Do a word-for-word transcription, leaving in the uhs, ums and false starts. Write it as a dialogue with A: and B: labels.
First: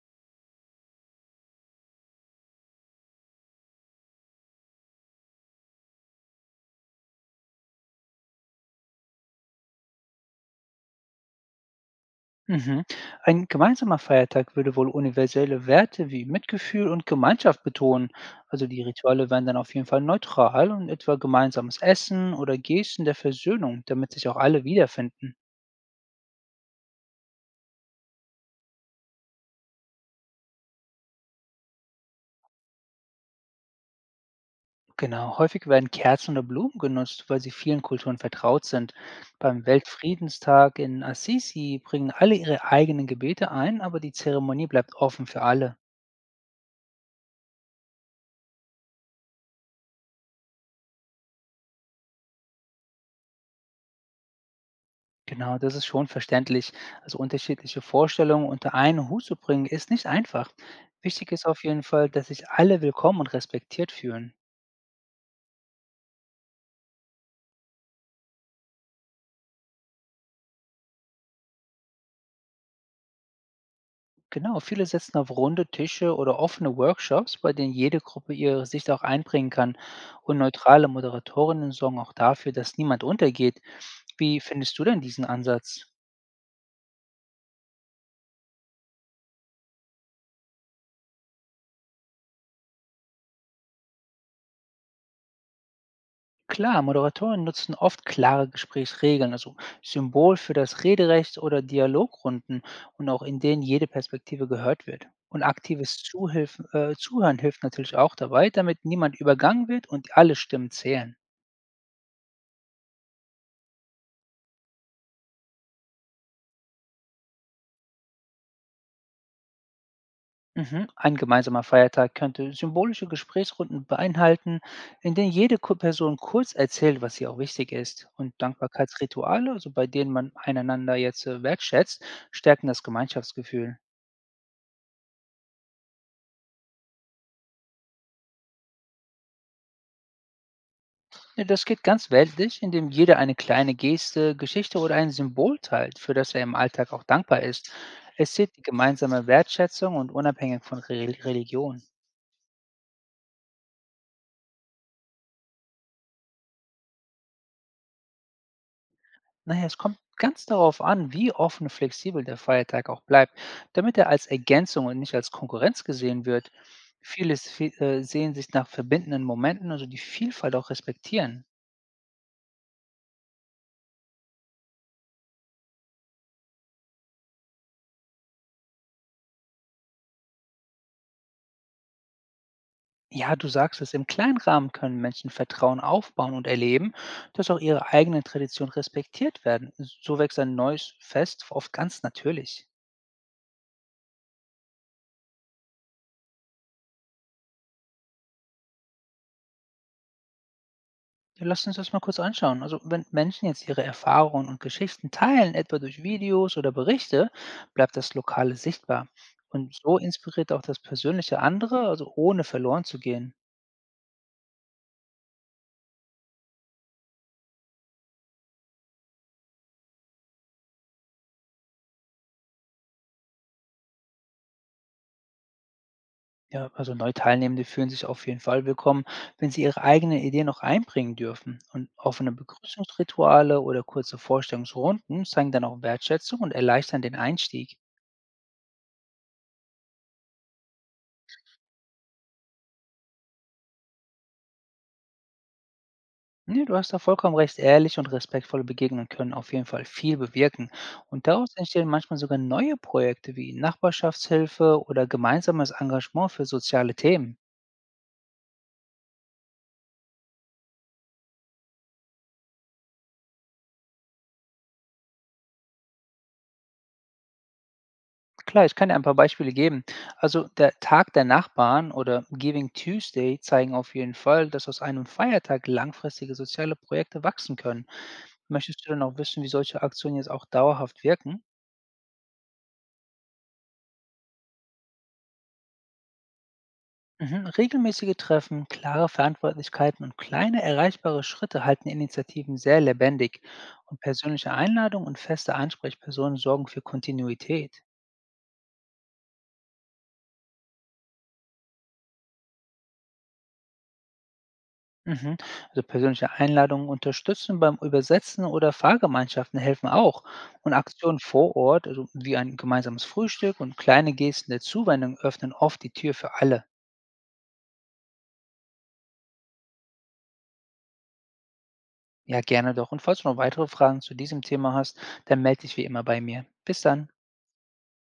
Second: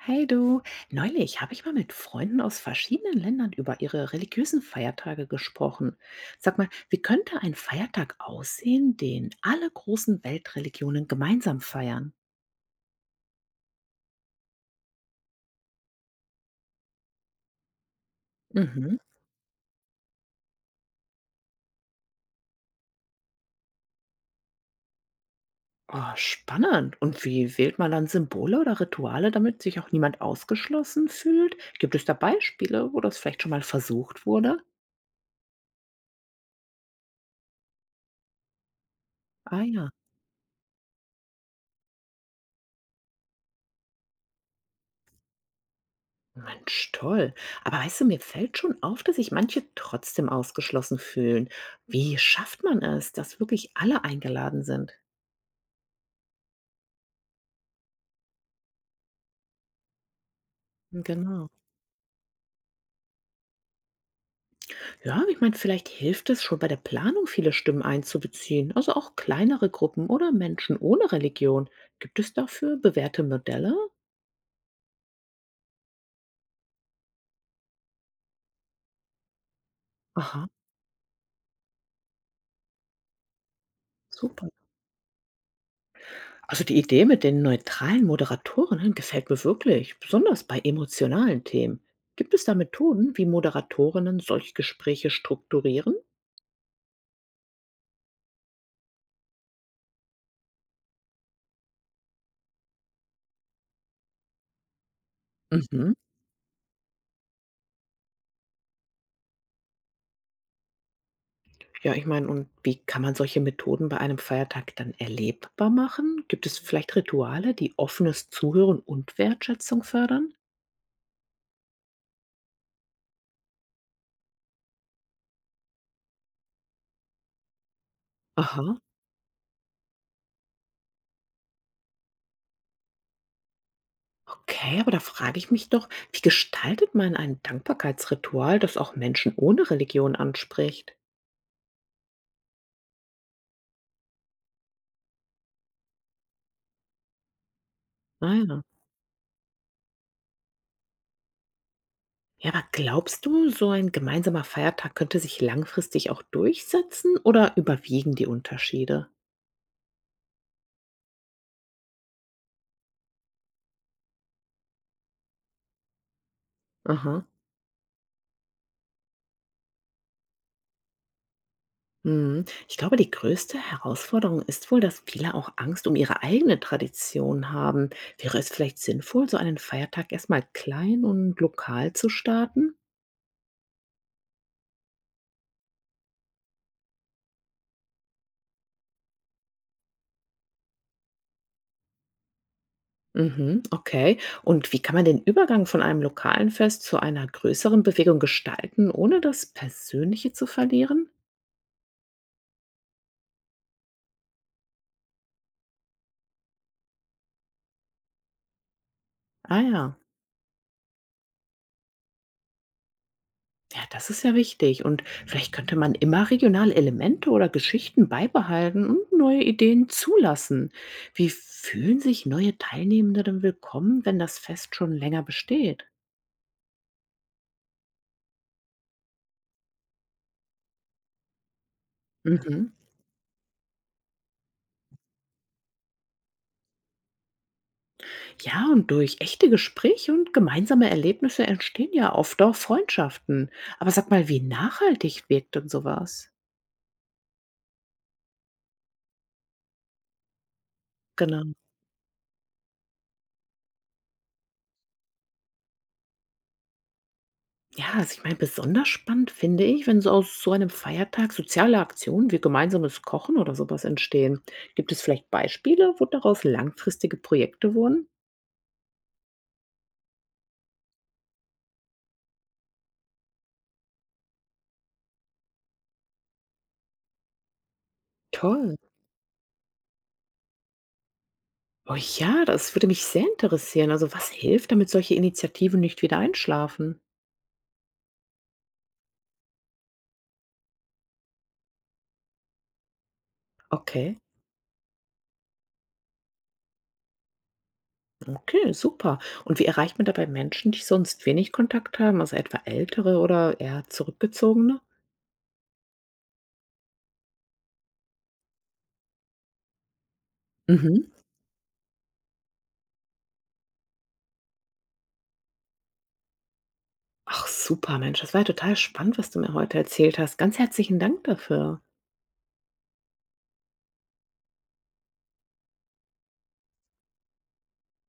A: Hey du, neulich habe ich mal mit Freunden aus verschiedenen Ländern über ihre religiösen Feiertage gesprochen. Sag mal, wie könnte ein Feiertag aussehen, den alle großen Weltreligionen gemeinsam feiern?
B: Mhm. Ein gemeinsamer Feiertag würde wohl universelle Werte wie Mitgefühl und Gemeinschaft betonen. Also die
A: Mhm.
B: Rituale wären dann auf jeden Fall neutral und etwa gemeinsames Essen oder Gesten der Versöhnung, damit sich auch alle wiederfinden.
A: Oh, spannend. Und wie wählt man dann Symbole oder Rituale, damit sich auch niemand ausgeschlossen fühlt? Gibt es da Beispiele, wo das vielleicht schon mal versucht wurde?
B: Genau, häufig werden Kerzen oder Blumen genutzt, weil sie vielen Kulturen vertraut sind.
A: Ah
B: Beim
A: ja.
B: Weltfriedenstag in Assisi bringen alle ihre eigenen Gebete ein, aber die Zeremonie bleibt offen für alle.
A: Mensch, toll. Aber weißt du, mir fällt schon auf, dass sich manche trotzdem ausgeschlossen fühlen. Wie schafft man es, dass wirklich alle eingeladen sind?
B: Genau, das ist schon verständlich. Also unterschiedliche Vorstellungen unter einen Hut zu bringen, ist nicht einfach. Wichtig ist
A: Genau.
B: auf jeden Fall, dass sich alle willkommen und respektiert fühlen.
A: Ja, ich meine, vielleicht hilft es schon bei der Planung, viele Stimmen einzubeziehen, also auch kleinere Gruppen oder Menschen ohne Religion. Gibt es dafür bewährte Modelle?
B: Genau, viele setzen auf runde Tische oder offene Workshops, bei denen jede Gruppe ihre Sicht auch einbringen kann. Und
A: Aha,
B: neutrale Moderatorinnen sorgen auch dafür, dass niemand untergeht. Wie
A: super.
B: findest du denn diesen Ansatz?
A: Also die Idee mit den neutralen Moderatorinnen gefällt mir wirklich, besonders bei emotionalen Themen. Gibt es da Methoden, wie Moderatorinnen solche Gespräche strukturieren?
B: Klar, Moderatoren nutzen oft klare Gesprächsregeln, also Symbol für das Rederecht oder Dialogrunden und auch in denen jede Perspektive gehört wird. Und
A: Mhm.
B: aktives Zuhilf äh, Zuhören hilft natürlich auch dabei, damit niemand übergangen wird und alle Stimmen zählen.
A: Ja, ich meine, und wie kann man solche Methoden bei einem Feiertag dann erlebbar machen? Gibt es vielleicht Rituale, die offenes Zuhören und Wertschätzung fördern?
B: Mhm. Ein gemeinsamer Feiertag könnte symbolische Gesprächsrunden beinhalten, in denen jede Ku- Person kurz erzählt, was ihr auch wichtig ist. Und
A: Aha.
B: Dankbarkeitsrituale, also bei denen man einander jetzt äh, wertschätzt, stärken das Gemeinschaftsgefühl.
A: Okay, aber da frage ich mich doch, wie gestaltet man ein Dankbarkeitsritual, das auch Menschen ohne Religion anspricht?
B: Ja, das geht ganz weltlich, indem jeder eine kleine Geste, Geschichte oder ein Symbol teilt, für das er im Alltag auch dankbar ist. Es zählt
A: Naja.
B: die gemeinsame Wertschätzung und unabhängig von Re Religion.
A: Ja, aber glaubst du, so ein gemeinsamer Feiertag könnte sich langfristig auch durchsetzen oder überwiegen die Unterschiede?
B: Naja, es kommt ganz darauf an, wie offen und flexibel der Feiertag auch bleibt, damit er als Ergänzung und nicht als Konkurrenz gesehen wird.
A: Aha.
B: Viele se- äh, sehen sich nach verbindenden Momenten, also die Vielfalt auch respektieren.
A: Mhm. Ich glaube, die größte Herausforderung ist wohl, dass viele auch Angst um ihre eigene Tradition haben. Wäre es vielleicht sinnvoll, so einen Feiertag erstmal klein und lokal zu starten?
B: Ja, du sagst es, im kleinen Rahmen können Menschen Vertrauen aufbauen und erleben, dass auch ihre eigenen Traditionen respektiert werden. So wächst ein neues Fest oft ganz natürlich.
A: Mhm, okay. Und wie kann man den Übergang von einem lokalen Fest zu einer größeren Bewegung gestalten, ohne das Persönliche zu verlieren?
B: Ja, lass uns das mal kurz anschauen. Also wenn Menschen jetzt ihre Erfahrungen und Geschichten teilen, etwa durch Videos oder Berichte, bleibt das Lokale sichtbar.
A: Ah
B: Und
A: ja.
B: so inspiriert auch das Persönliche andere, also ohne verloren zu gehen.
A: Ja, das ist ja wichtig. Und vielleicht könnte man immer regionale Elemente oder Geschichten beibehalten und neue Ideen zulassen. Wie fühlen sich neue Teilnehmende denn willkommen, wenn das Fest schon länger besteht?
B: Ja, also neu Teilnehmende fühlen sich auf jeden Fall willkommen, wenn sie ihre eigenen Ideen noch einbringen dürfen. Und offene
A: Mhm.
B: Begrüßungsrituale oder kurze Vorstellungsrunden zeigen dann auch Wertschätzung und erleichtern den Einstieg.
A: Ja, und durch echte Gespräche und gemeinsame Erlebnisse entstehen ja oft auch Freundschaften. Aber sag mal, wie nachhaltig wirkt denn sowas?
B: Nee, du hast da vollkommen recht, ehrlich und respektvolle Begegnungen können auf jeden Fall viel bewirken. Und
A: Genau.
B: daraus entstehen manchmal sogar neue Projekte wie Nachbarschaftshilfe oder gemeinsames Engagement für soziale Themen.
A: Ja, also ich meine, besonders spannend finde ich, wenn so aus so einem Feiertag soziale Aktionen wie gemeinsames Kochen oder sowas entstehen. Gibt es vielleicht Beispiele, wo daraus langfristige Projekte wurden?
B: Klar, ich kann dir ein paar Beispiele geben. Also der Tag der Nachbarn oder Giving Tuesday zeigen auf jeden Fall, dass aus einem Feiertag langfristige soziale Projekte wachsen können.
A: Toll.
B: Möchtest du dann auch wissen, wie solche Aktionen jetzt auch dauerhaft wirken?
A: Oh ja, das würde mich sehr interessieren. Also was hilft, damit solche Initiativen nicht wieder einschlafen?
B: Mhm. Regelmäßige Treffen, klare Verantwortlichkeiten und kleine erreichbare Schritte halten Initiativen sehr lebendig. Und
A: Okay.
B: persönliche Einladungen und feste Ansprechpersonen sorgen für Kontinuität.
A: Okay, super. Und wie erreicht man dabei Menschen, die sonst wenig Kontakt haben, also etwa ältere oder eher zurückgezogene?
B: Mhm. Also persönliche Einladungen unterstützen beim Übersetzen oder Fahrgemeinschaften helfen auch. Und
A: Mhm.
B: Aktionen vor Ort, also wie ein gemeinsames Frühstück und kleine Gesten der Zuwendung, öffnen oft die Tür für alle.
A: Ach super, Mensch, das war ja total spannend, was du mir heute erzählt hast. Ganz herzlichen Dank dafür.
B: Ja, gerne doch. Und falls du noch weitere Fragen zu diesem Thema hast, dann melde dich wie immer bei mir. Bis dann.